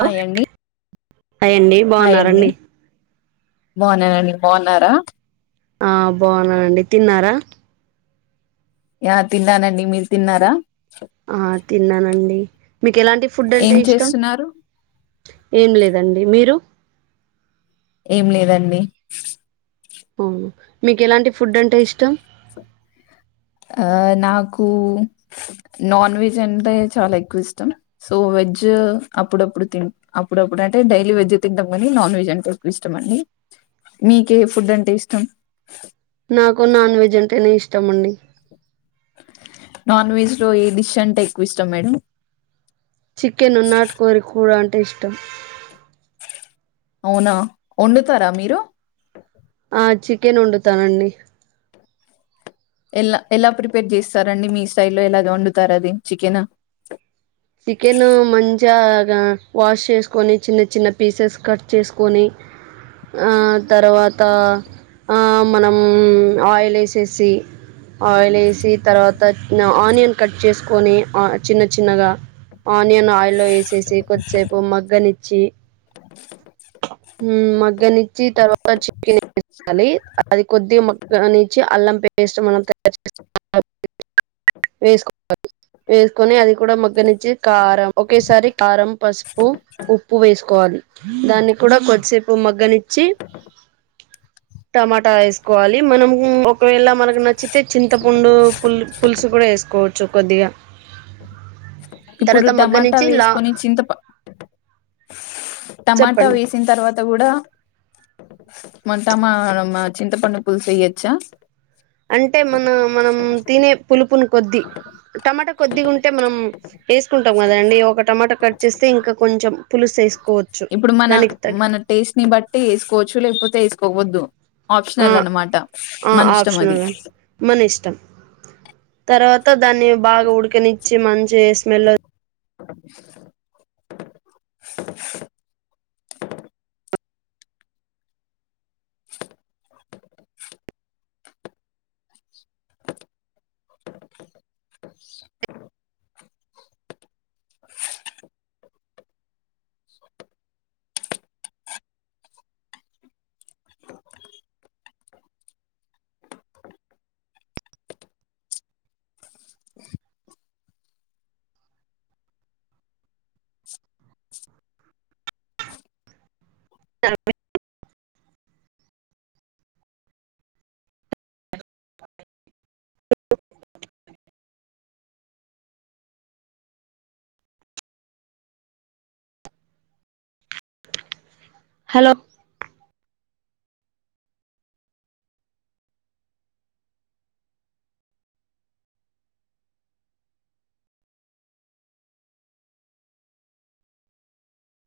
hello hi అండి hi అండి hi అండి బాగున్నారండి బాగున్నానండి మీరు బాగున్నారా ఆ బాగున్నానండి తిన్నారా యా తిన్నానండి మీరు తిన్నారా ఆ తిన్నానండి మీకు ఎలాంటి ఫుడ్ అంటే ఏం ఇష్టం చేస్తున్నారు ఏం లేదండి మీరు ఏం లేదండి మీకు ఎలాంటి ఫుడ్ అంటే ఇష్టం నాకు నాన్ వెజ్ అంటే చాలా ఎక్కువ ఇష్టం సో వెజ్ అప్పుడప్పుడుి అప్పుడప్పుడు అంటే డైలీ వెజ్ తింటాం కానీ నాన్ వెజ్ అంటే ఎక్కువ ఇష్టం అండి మీకే ఫుడ్ అంటే ఇష్టం నాకు నాన్ వెజ్ అంటేనే ఇష్టం ఇష్టమండి నాన్ వెజ్ లో ఏ డిష్ అంటే ఎక్కువ ఇష్టం మేడం చికెన్ ఉ నాటుకోవరి కూ కూడాడ ఉంటు అంటే ఇష్టం అవునా వండుతారా మీరు ఆ చికెన్ వండుతానండి ఎలా ఎలా ప్రిపేర్ చేస్తారండి మీ స్టైల్లో ఎలాగా వండుతారు అది చికెన్ చికెన్ మంచిగా వాష్ చేసుకొని చిన్న చిన్న పీసెస్ కట్ చేసుకొని తర్వాత మనం ఆయిల్ వేసేసి ఆయిల్ వేసి తర్వాత ఆనియన్ కట్ చేసుకొని చిన్న చిన్నగా ఆనియన్ ఆయిల్లో వేసేసి కొద్దిసేపు మగ్గనిచ్చి మగ్గనిచ్చి తర్వాత చికెన్ వేాలి అది కొద్దిగా మగ్గనిచ్చి అల్లం పేస్ట్ మనం తయారు చే వేసుకోవాలి వేసుకొని అది కూడా మగ్గనిచ్చి కారం ఒకేసారి కారం పసుపు ఉప్పు వేసుకోవాలి దాన్ని కూడా కొద్దిసేపు మగ్గనిచ్చి టమాటా వేసుకోవాలి మనం ఒకవేళ మనకు నచ్చితే చింతపండు పుల్ పులుసు కూడా వేసుకోవచ్చు కొద్దిగా ఇప్పుడు తర్వాత టమాటా మగ్గనించి లా వేసుకని చింతప టమాటా చెప్పండి వేసిన తర్వాత కూడా మంటమామ చింత పన్నపుల్ చేయచ్చా అంటే మన మనం తినే పులుపుని కొద్దిీ టమాటా కొద్దిీగా ఉంటే మనం వేసుకుంటాం కదండి ఒక టమాటా కట్ చేస్తే ఇంకా కొంచెం పులుసు వేసుకోవచ్చు ఇప్పుడు మన దానికి తగ్గ మన టేస్ట్ ని బట్టి వేసుకోవచ్చు లేకపోతే వేసుకోవద్దు ఆ ఆప్షనల్ అన్నమాట ఆ మన ఇష్టం అది ఆప్షనల్ అండి మన ఇష్టం తర్వాత దాన్ని బాగా ఉడికనిచ్చి మంచి స్మెల్ హలో